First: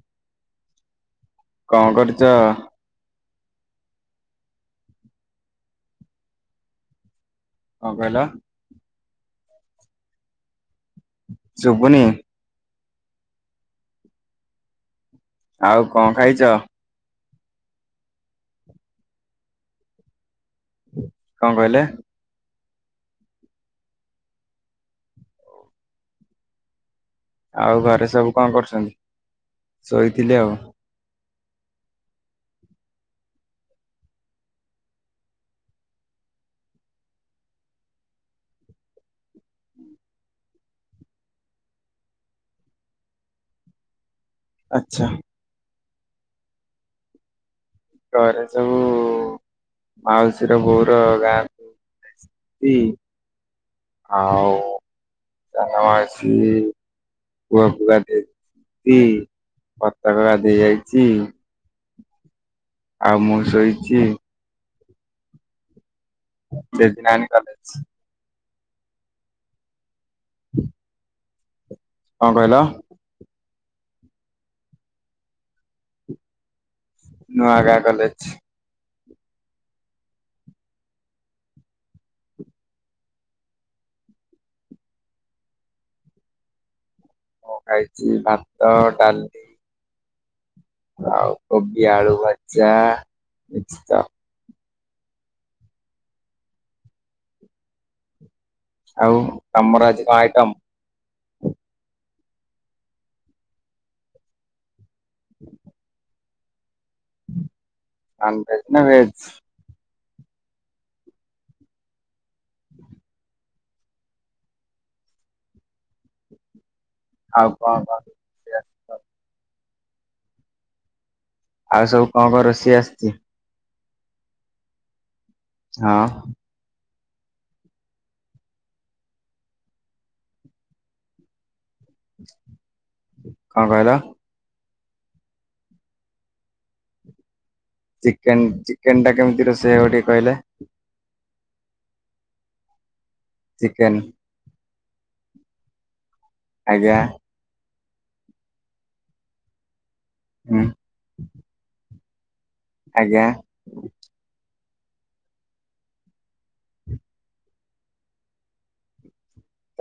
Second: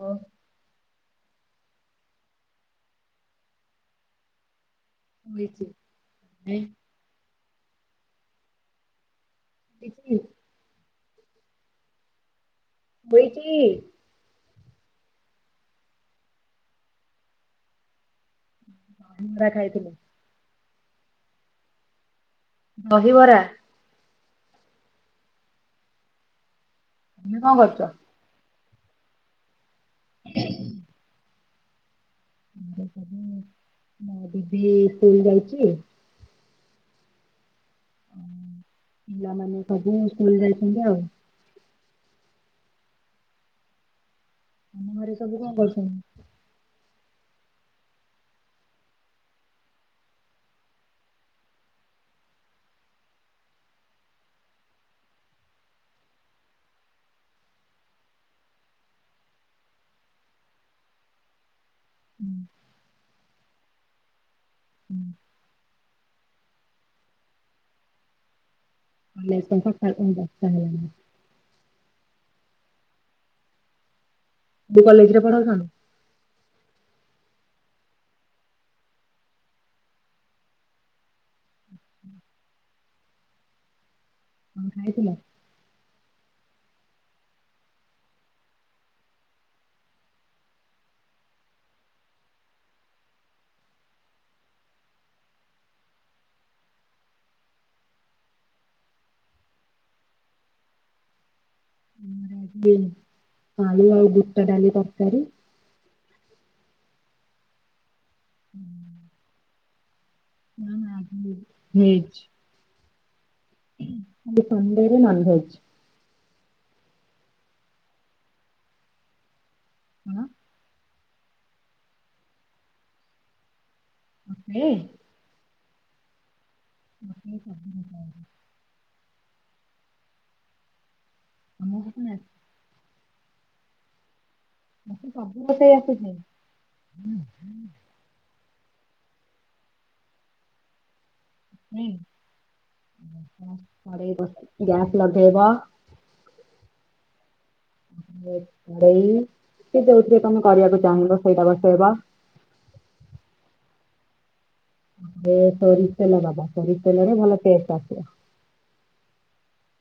ଓଃ। କଣ କରୁଛ? [unintelligible] କଣ କହିଲ? [unintelligible] ଶୁଭୁନି। ବଇଚି। ଆଉ କଣ ଖାଇଛ? [unintelligible] ଖାଇଥିଲି। କଣ କହିଲେ? ଦହିବରା। ତମେ କଣ ଆଉ କରୁଛ? ଘରେ ସବୁ କଣ କରୁଛନ୍ତି? ଶୋଇଥିଲି ଆଉ। [unintelligible] ମୋ ଦିଦି ସ୍କୁଲ୍ ଯାଇଛି ଓ ପିଲାମାନେ ସବୁ ସ୍କୁଲ ଯାଇଛନ୍ତି ଆଉ। ତମ ଆଚ୍ଛା ଘରେ ସବୁ କଣ କରୁଛନ୍ତି? ଘରେ ସବୁ ମାଉସୀର, ବୋଉର ଗାଁ [unintelligible] ଆଉ ସାନ ମାଉସୀ [unintelligible] ଆଉ ମୁଁ ଶୋଇଛି। [unintelligible] [unintelligible] କଣ କହିଲ? [unintelligible] ନୂଆଗାଁ କଲେଜ। ହ୍ କଣ ଖାଇଥିଲ। ମୁଁ ଖାଇଛି ଭାତ ଡାଲି ଆଉ କୋବି ଆଳୁ ଭଜା [inaudible] ଆଉ ତମର ଆଜି କଣ ଆଇଟମ। ଆମର ଆଳୁ ଆଉ ବୁଟ ଡାଲି ତରକାରୀ। ନନଭେଜ ନା ଭେଜ୍। ନା ନା ଭେଜ୍। [unintelligible] Non veg. ଆଉ କଣ [unintelligible] ଆସିଛି? ହଁ। ଆଉ ସବୁ କଣ କଣ ରୋଷେଇ ଆସିଛି। ମତେ। ହଁ। [inaudible] [inaudible] କଣ କହିଲ। [inaudible] ଚିକେନ ଚିକେନ ଟା କେମିତି ରୋସେଇ ହବ ଟିକେ କହିଲେ। ଚିକେନ [inaudible] ଗ୍ୟାସ୍ ଲଗେଇବ। ଆଜ୍ଞା। ତାପରେ କଡ଼େଇ କି ଯୋଉଥିରେ ତମେ ହୁଁ କରିବାକୁ ଚାହିଁବ ସେଇଟା ବସେଇବ। ଆଜ୍ଞା। ଏ ସୋରି ତେଲ ଦବ ସୋରିସ ତେଲରେ ଭଲ ଟେଷ୍ଟ ଆସିବ।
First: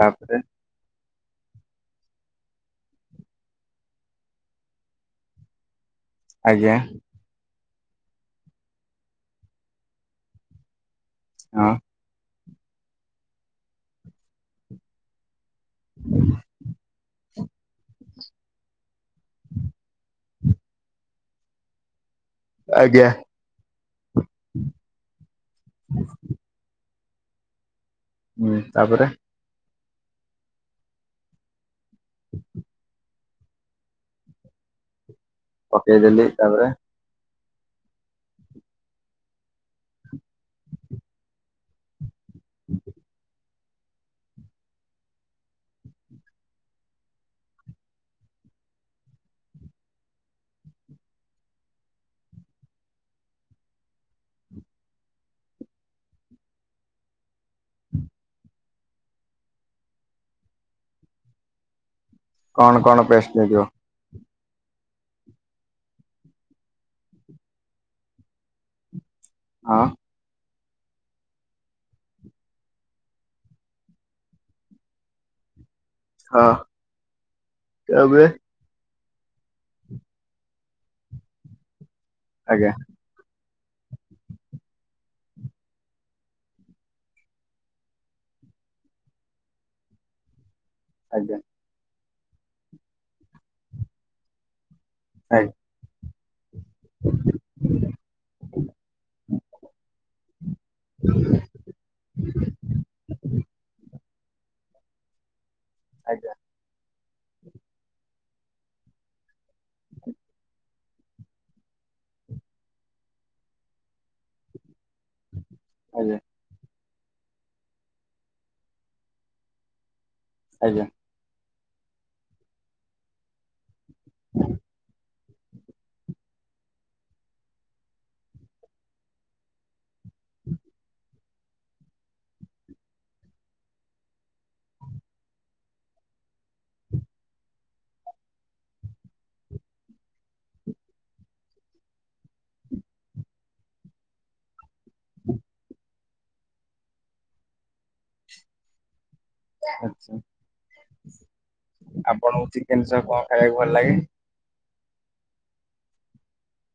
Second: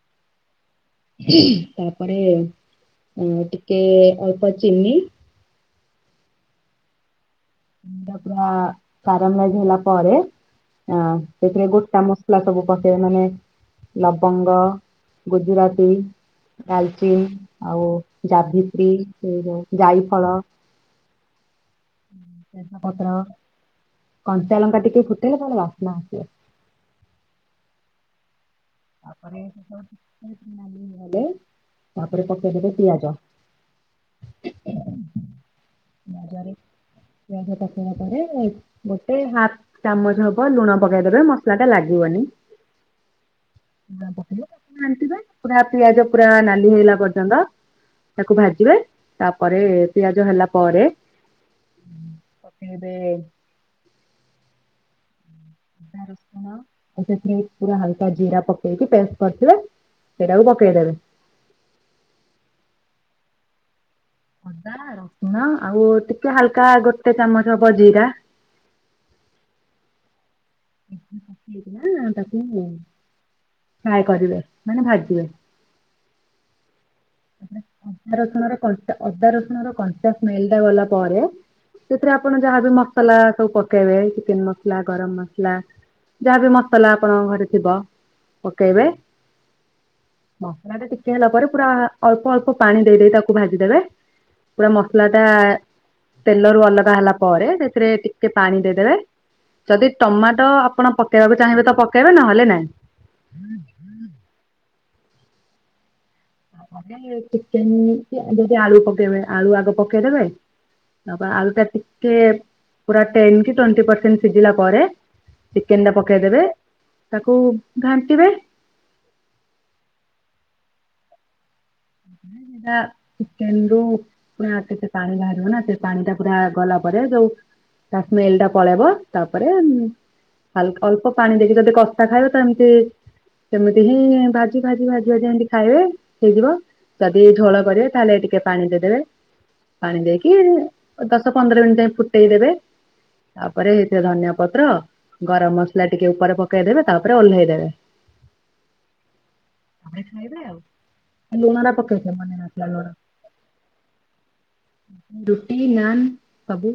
ତାପରେ। ତାପରେ ଅ ଟିକେ ଅଳ୍ପ ଚିନି ଆଜ୍ଞା। ତ ପୁରା କାରାମ ହେଇ ଗଲା ପରେ ଅ ସେଥିରେ ହଁ ଗୋଟା ମ ସଲା ସବୁ ପକେଇବେ ମାନେ ଲବଙ୍ଗ ଗୁଜୁରାତି ଡାଲଚିନ ଆଉ ଯାଭିତ୍ରି ସେ ଯୋଉ ଜାଇ ଫଳ। ତେଜ ଆଜ୍ଞା ପତ୍ର କଞ୍ଚା ଲଙ୍କା ଟିକେ ଫୁଟେଇଲେ ତାରେ ବାସ୍ନା ଆସିବ। ହୁଁ ତାପରେ। [inaudible] ତାପରେ ପକେଇଦେବେ ପିଆଜ। ପକେଇଦଲି ପିଆଜରେ ତାପରେ। ପିଆଜ ପକେଇଲା ପରେ ଏଇ ଗୋଟେ ହାଫ ଚାମଚ ହବ ଲୁଣ ପକେଇଦବେ ମସଲା ଟା ଲାଗିବନି। ହୁଁ। ଲୁଣ ପକେଇବେ ଘାଣ୍ଟିବେ ପୁରା ପିଆଜ ପୁରା ନାଲି ହେଇଗଲା ପର୍ଯ୍ୟନ୍ତ। ତାକୁ ଭାଜିବେ ତାପରେ ପିଆଜ ହେଲା ପରେ ଉ ପକେଇବେ ଅଦା ରସୁଣ ଆ ସେଥିରେ ପୁରା ହାଲକା ଜିରା ପକେଇକି ପେଷ୍ଟ କରିଥିବେ ସେଇଟାକୁ ପକେଇଦେବେ। କଣ କଣ ପେଷ୍ଟି ଲାଗିବ। ଅଦା ରସୁଣ ଆଉ ଟିକେ ହାଲକା ଗୋଟେ ଚାମଚ ହବ ଜିରା। ହଁ। [inaudible] ତାକୁ ଫ୍ରାଏ କରିବେ ମାନେ ଭାଜିବେ। ହଁ। ତାପ ଅଦା ତାପରେ ରସୁଣ ର ଅଦା ରସୁଣ ର କଂଞ୍ଚା ସ୍ମେଲ ଟା ଗଲା ପରେ ସେଥିରେ ଆପଣ ଆଜ୍ଞା ଯାହାବି ମସଲା ସବୁ ପକେଇବେ ଚିକେନ ମସଲା ଗରମ ମସଲା ଯାହା ବିି ମସଲା ଆପଣଙ୍କ ଘରେ ଥିବ ପକେଇବେ ମସଲାଟା ଟିକେ ହେଲା ଆଜ୍ଞା ପରେ ପୁରା ଅଳ୍ପ ଅଳ୍ପ ପାଣି ଦେଇ ଦେଇଦେଇ ତାକୁ ଭାଜିଦେବେ ପୁରା ମସଲାଟା ଆଜ୍ଞା ତେଲରୁ ଅଲଗା ହେଲା ପରେ ସେଥିରେ ଟିକେ ପାଣି ଦେଇଦେବେ ଯଦି ଟମାଟୋ ଆପଣ ପକେଇବାକୁ ଚାହିଁବେ ତ ପକେଇବେ ନହେଲେ ନାଇ। ଆଜ୍ଞା। ଚିକେନ ଯଦି ଆଳୁ ପକେଇବେ ଆଳୁ ଆଗ ପକେଇଦେବେ। ତାପରେ ଆଳୁଟା ଟିକେ ପୁରା ଟେନ କି ଟ୍ୱଣ୍ଟି ପରସେଣ୍ଟ ସିଝିଲା ପରେ ଚିକେନଟା ଆଜ୍ଞା ପକେଇଦବେ ତାକୁ ଘାଣ୍ଟିବେ। ଆଜ୍ଞା। ଟା କେନ୍ଦୁ ପୁରା କେତେ ପାଣି ବାହାରିବ ନା ସେ ପାଣିଟା ପୁରା ଗଲା ପରେ ଯୋଉ ତା ସ୍ମେଲଟା ପଳେଇବ ତାପରେ ହାଲ୍କା ଅଳ୍ପ ପାଣି ଦେଇକି ଯଦି କଷା ଖାଇବେ ତ ଏମିତି ସେମିତି ହିଁ ଭାଜି ଭାଜି ଭାଜି ଭାଜି ଏମିତି ଖାଇବେ ହେଇଯିବ। ଯଦି ଝୋଳ କରିବେ ତାହେଲେ ଟିକେ ପାଣି ଦେଇଦେବେ। ପାଣି ଦେଇକି ଦଶ ପନ୍ଦର ମିନିଟ୍ ଯାଏ ଫୁଟେଇ ଦେବେ। ତାପରେ ହେଇଥ ଧନିଆ ପତ୍ର ଗରମ ମସଲା ଟିକେ ଉପରେ ପକେଇଦେବେ ତାପରେ ଓହ୍ଲେଇଦବେ। ଆଛା ଖାଇବେ ଆ ଲୁଣଟା ପକେଇଛ ମନେ ଆପଣଙ୍କୁ ନଥିଲା ଚିକେନ ଲୁଣ ସହ କଣ ଖାଇବାକୁ ଭଲ ଲାଗେ ଦୁଟି ନାନ୍ ସବୁ।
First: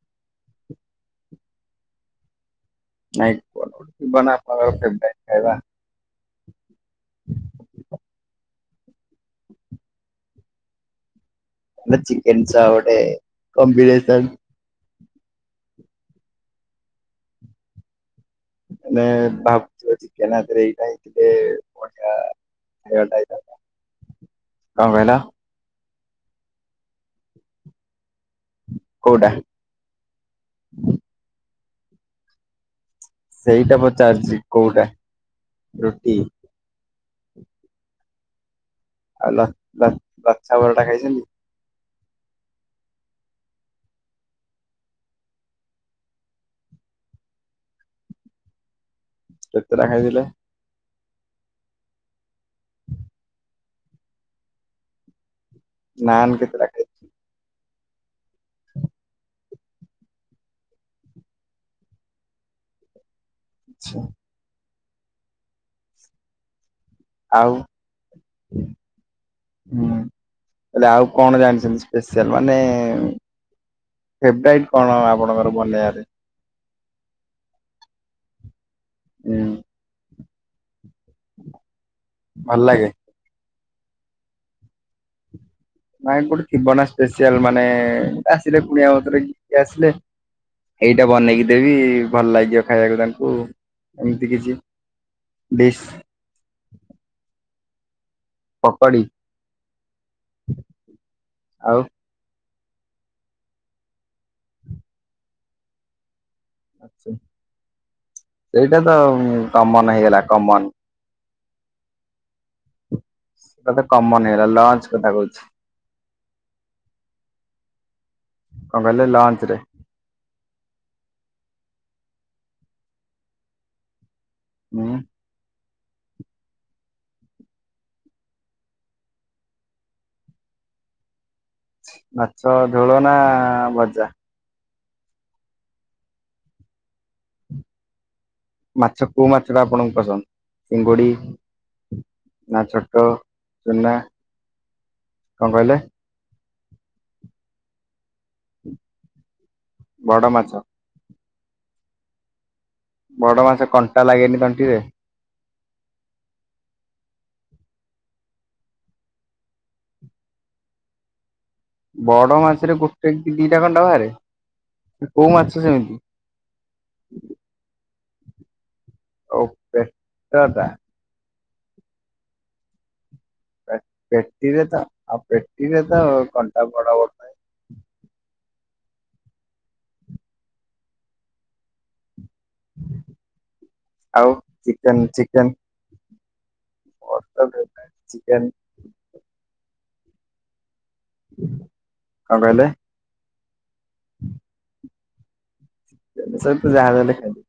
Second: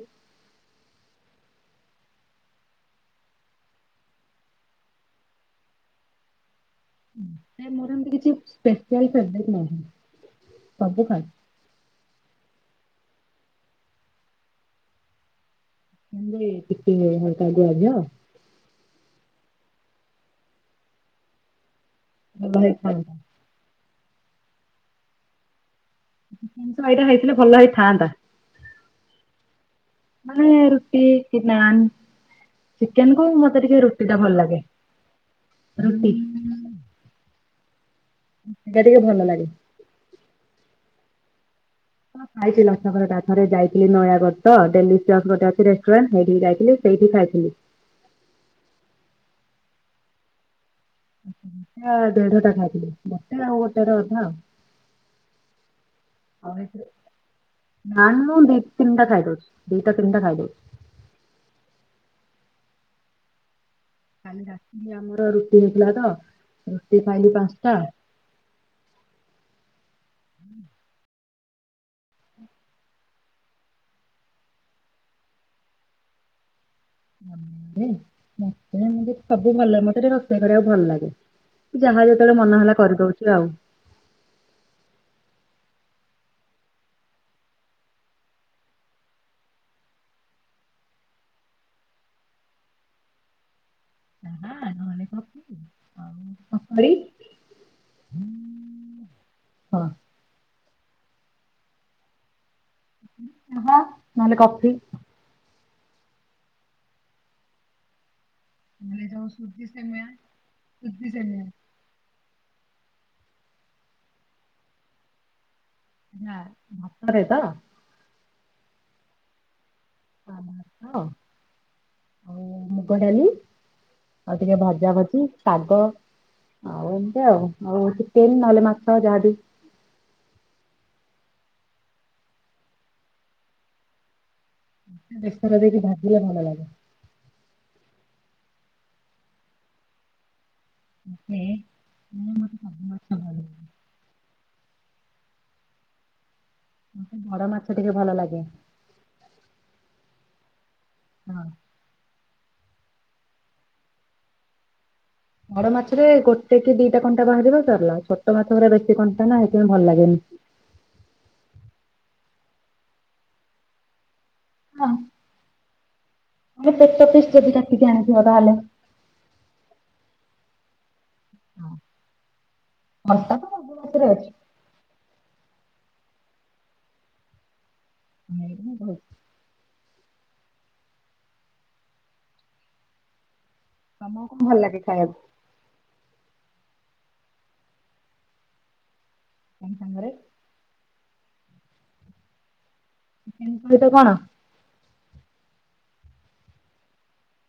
ନାଇଁ [inaudible] ଖାଇବା। ନାଇଁ ମୋର ଏମିତି କିଛି ସ୍ପେସିଆଲ ଫେବ୍ରେଟ ନାଇଁ ସବୁ ଖାଇ। ଚିକେନ ଚା ଗୋଟେ କମ୍ବିନେସନ୍। [inaudible] ମାନେ ଭାବୁଛ ଚିକେନ୍ ଆ ଦିହରେ ଟିକେ ହେଇଥାଏ ଟିକେ। ଏ ଭାଇ ଥାଉ କଣ କହିଲ? ଜିନିଷ ଭାଇଟା ହେଇଥିଲେ ଭଲ ହେଇଥାନ୍ତା। କୋଉଟା? ମାନେ ରୁଟିି କି ନାନ୍? ଚିକେନକୁ ମତେ ସେଇଟା ଟିକେ ରୁଟିଟା ଭଲ ପଚାରୁଛି ଲାଗେ କୋଉଟା ରୁଟି ରୁଟିଟା ଟିକେ ଭଲ ଲାଗେ। ବା ବାଚଛା ପରଟା ଖାଇଛନ୍ତି? ହଁ ଖାଇଛି ଲଛାପରଟା ତ ଥରେ ଯାଇଥିଲି ନୟାଗଡ଼ ତ ଡେଲିସିଅସ ଗୋଟେ ଅଛି ରେଷ୍ଟୁରାଣ୍ଟ ହେଇଠିକି ଯାଇଥିଲି। ସେଇଠି ଖାଇଥିଲି। କେତେଟା ଖାଇଥିଲେ? ଗୋଟ ଦେଢଟା ଖାଇଥିଲି ଗୋଟେ ଆଉ ଗୋଟେ ର ଅଧା ଆଉ। ନାନ୍ କେତେଟା ଓକେ ନାନ ମୁଁ ଦୀ ତିନଟା ଖାଇଦେଉଛି ଦୀଟା ତିନିଟା ଖାଇଦେଉଛି। ଆଛା। କାଲି ରାତି ଆମର ରୁଟି ହେଇଥିଲା ତ ରୁଟି ଖାଇଲି ଆଉ ପାଞ୍ଚଟା। ହୁଁ। ହେଲେ ଆଉ କଣ ଜାଣିଛନ୍ତି ସ୍ପେସିଆଲ ମାନେ ଫେବରାଇଟ କଣ ଆପଣଙ୍କର ବନେଇବାରେ ମତେ ମତେ ଉଁ ସବୁ ଭଲ ମତେ ଟିକେ ରୋଷେଇ କରିବାକୁ ଭଲ ଲାଗେ। ଯାହା ଯେତେବେଳେ ଭଲ ମନ ହେଲା ଲାଗେ କରିଦଉଛି ଆଉ ନାଇଁ ଗୋଟେ ଥିବ ନା ସ୍ପେସିଆଲ ମାନେ ଆସିଲେ କୁଣିଆ ମନ୍ତର କିଏ ଆସିଲେ? ଏଇଟା ବନେଇକି ଦେବି ଭଲ ଲାଗିବ ଖାଇବାକୁ ତାଙ୍କୁ ଏମିତି ଚାହା କିଛି ଡିସ୍? ପକଡ଼ି। ପକଡ଼ି ହଁ ଆଉ ଚା ନହେଲେ କଫି। ସେଇଟା ତ ନହେଲେ ଯୋଉ ସୁଜି କମନ୍ ସେମିଆ ହେଇଗଲା କମନ୍। [unintelligible] ସେଟା ତ କମନ୍ ହେଇଗଲା ଲଞ୍ଚ କଥା କହୁଛି। ହଁ ଭୋକରେ ତ? କଁ କହିଲେ ଲଞ୍ଚ୍ ରେ ଭାତ ଆଉ ମୁଗଡାଲି। ଆଉ ଟିକେ ହୁଁ ଭାଜା ଭଜି। ଶାଗ ଆଉ ଏମତିଆଉ ଆଉ ଚିକେନ୍ ନହେଲେ ମାଛ ଯାହାବି ମାଛ ଝୋଳ ନା ଭଜା? ବେସର ଦେଇକି ଭାଜିଲେ ଭଲ ଲାଗେ। ମାଛ କୋଉ ମାଛଟା ଆପଣଙ୍କୁ ପସନ୍ଦ? ଚିଙ୍ଗୁଡ଼ି ମତେ ମତେ ନା ସବୁ ମାଛ ଛୋଟ ଭଲ ଲାଗେ। ଚୂନା କଣ କହିଲେ? ମତେ ବଡ଼ ମାଛ ଟିକେ ଭଲ ଲାଗେ। ବଡ଼ ମାଛ। ହଁ। ବଡ଼ ମାଛ କଣ୍ଟା ଲାଗେନି ତଣ୍ଟିରେ? ବଡ଼ ମାଛରେ ଗୋଟେ କି ଦିଟା କଣ୍ଟା ବାହାରିବ ସରିଲା। ଛୋଟ ମାଛଗୁରା ବେଶୀ କଣ୍ଟା ନା ହେଇଥିପାଇଁ ଭଲ ଲାଗେନି। ବଡ଼ ମାଛରେ ଗୋଟେ କି ଦିଟା କଣ୍ଟା ବାହାରେ? ହଁ। କୋଉ ମାଛ ସେମତି? ଆମେ ପେଟ ପିସ୍ ଯଦି କାଟିକି ଆଣିଥିବା ତାହେଲେ। ଓ ପେଟ ଟା? ମଟନ? ପେଟିରେ ତ ଆଉ ପେଟିରେ ତ କଣ୍ଟା ବଡ଼ ବଡ଼। ଉଁ ହୁଁ। ତମକୁ ଆଉ କଣ ଭଲ ଲାଗେ ଚିକେନ୍ ଖାଇବାକୁ ଚିକେନ୍? ମଟନ୍ ଖାଇବ ନା ଚିକେନ୍? [unintelligible] ସାଙ୍ଗରେ କଣ କହିଲେ? ଚିକେନ୍ ସହିତ କଣ? ଚିକେନ୍ ସହିତ ଯାହା ଦେଲେ ଖାଇବି।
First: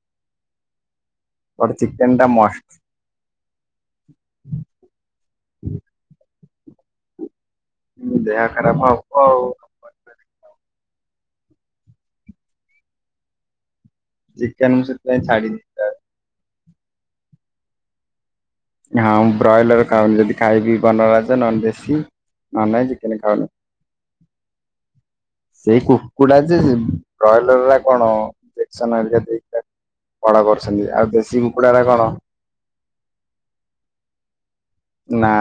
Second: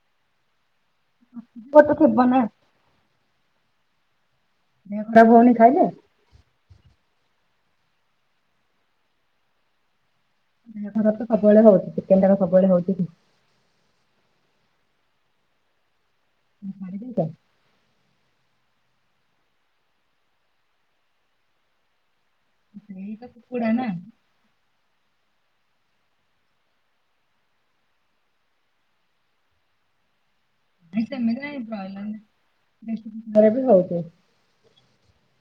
ବଟ୍ ଗୋଟେ ଚିକେନ୍ ଥିବ ଟା ନା ମଷ୍ଟ୍। ହୁଁ ଭାଈ ଭଉଣୀ ଖାଇଲେ? ଦେହ ଖରାପ ହବ ଆଉ। ଦେହ ଖରାପ ତ ସବୁବେଳେ ହଉଚି। ଚିକେନ ଟା କଣ ସବୁବେଳେ ହଉଚି କି? ଚିକେନ୍ ସେଥିପାଇଁ ଛାଡ଼ିନି। ତମେ ଛାଡ଼ିଦେଇଚ? ହଁ ବ୍ରଏଲର ଖାଉନି। ଯଦି ଖାଇବି ବନରାଜ ନ ହନେ ଦେଶୀ। ନହେଲେ ନାଇ ସେଇ ଚିକେନେ ତ ଖାଉନି। କୁକୁଡ଼ା ନା ସେଇ କୁକୁଡ଼ା ଯେ ବ୍ରଏଲର୍ ଗୁରା କଣ ଇଞ୍ଜେକ୍ସନ୍ ହେରିକା ଦେଇଥାନ୍ତି। ବଡ଼ କରୁଛନ୍ତି ଆଉ ଦେଶୀ କୁକୁଡ଼ା ଟା କଣ? ଇନଫେକ୍ସନ୍ ହେରା ବି ହଉଚି। ନା।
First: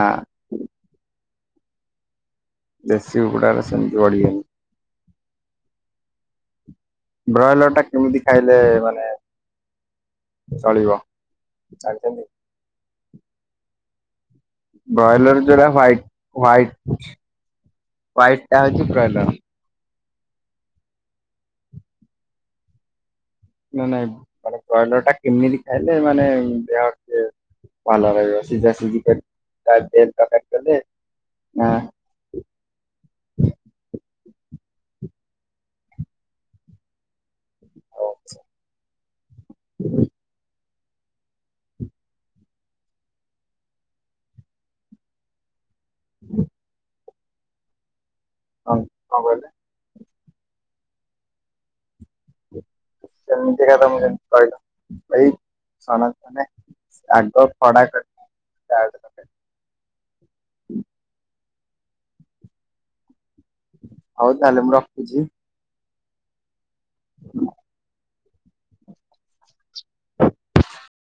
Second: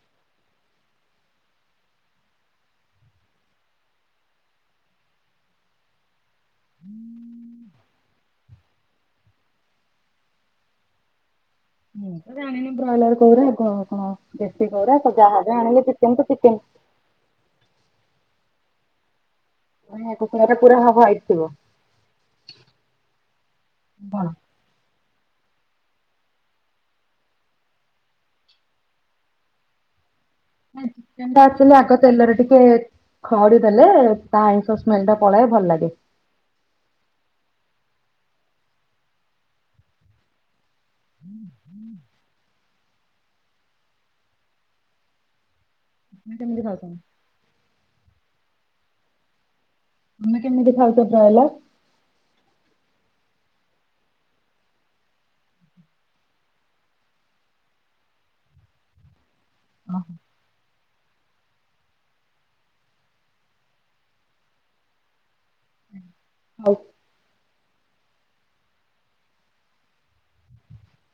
ଦେଶୀ କୁକୁଡାଗୁରା ସେମତି ବଢିବେନି। ବ୍ରଏଲର୍ ଟା କେମିତି ଖାଇଲେ ମାନେ ଚଳିବ? ଆଜି ମୁଁ କେମିତି? ତ ଜାଣିନି ବ୍ରଏଲର୍ କୁକୁରା ଆଉ କଣ କଣ ଦେଶୀ କୁକୁରା ଯାହା ଯାହା ଆଣିଲେ ଚିକେନ୍ ତ ଚିକେନ୍। ହ୍ବାଇଟ ଟା ହଉଛି ବ୍ରଏଲର୍। ଏଁ, କୁକୁଡ଼ା ଟା ପୁରା ହବ ହ୍ବାଇଟ ଥିବ। ନାଇଁ ନାଇଁ କଣ ମାନେ ବ୍ରଏଲର୍ ଟା କେମିତି ଖାଇଲେ ମାନେ ଦେହ ଟିକେ ଭଲ ରହିବ। ସିଝା ସିଜି କରି [unintelligible] କଲେ ହେ ଚିକେନ୍ ଟା ନା ଆକ୍ଚୁଲି ଆଉ ଆଗ ତେଲରେ ଟିକେ ଖଡି ଦେଲେ ତା ଆଇଁଷ ସ୍ମେଲ୍ ଟା ପଳାଏ ଭଲ ଲାଗେ। ଆଛ ହୁଁ ହୁଁ ଆପଣ କେମିତି ଖାଉଛନ୍ତି? ହଁ କଣ କହିଲେ? ତୋମେ କେମିତି ଖାଉଛ କହିଲ? ସେମିତିରେ ତୋମେ ଯେମିତି କହିଲ। ଏଇ ସମାନ ମାନେ ଆଗ ଖଡା କର ହଉ ତାହେଲେ ମୁଁ ରଖୁଛି। ହଉ। ହୁଁ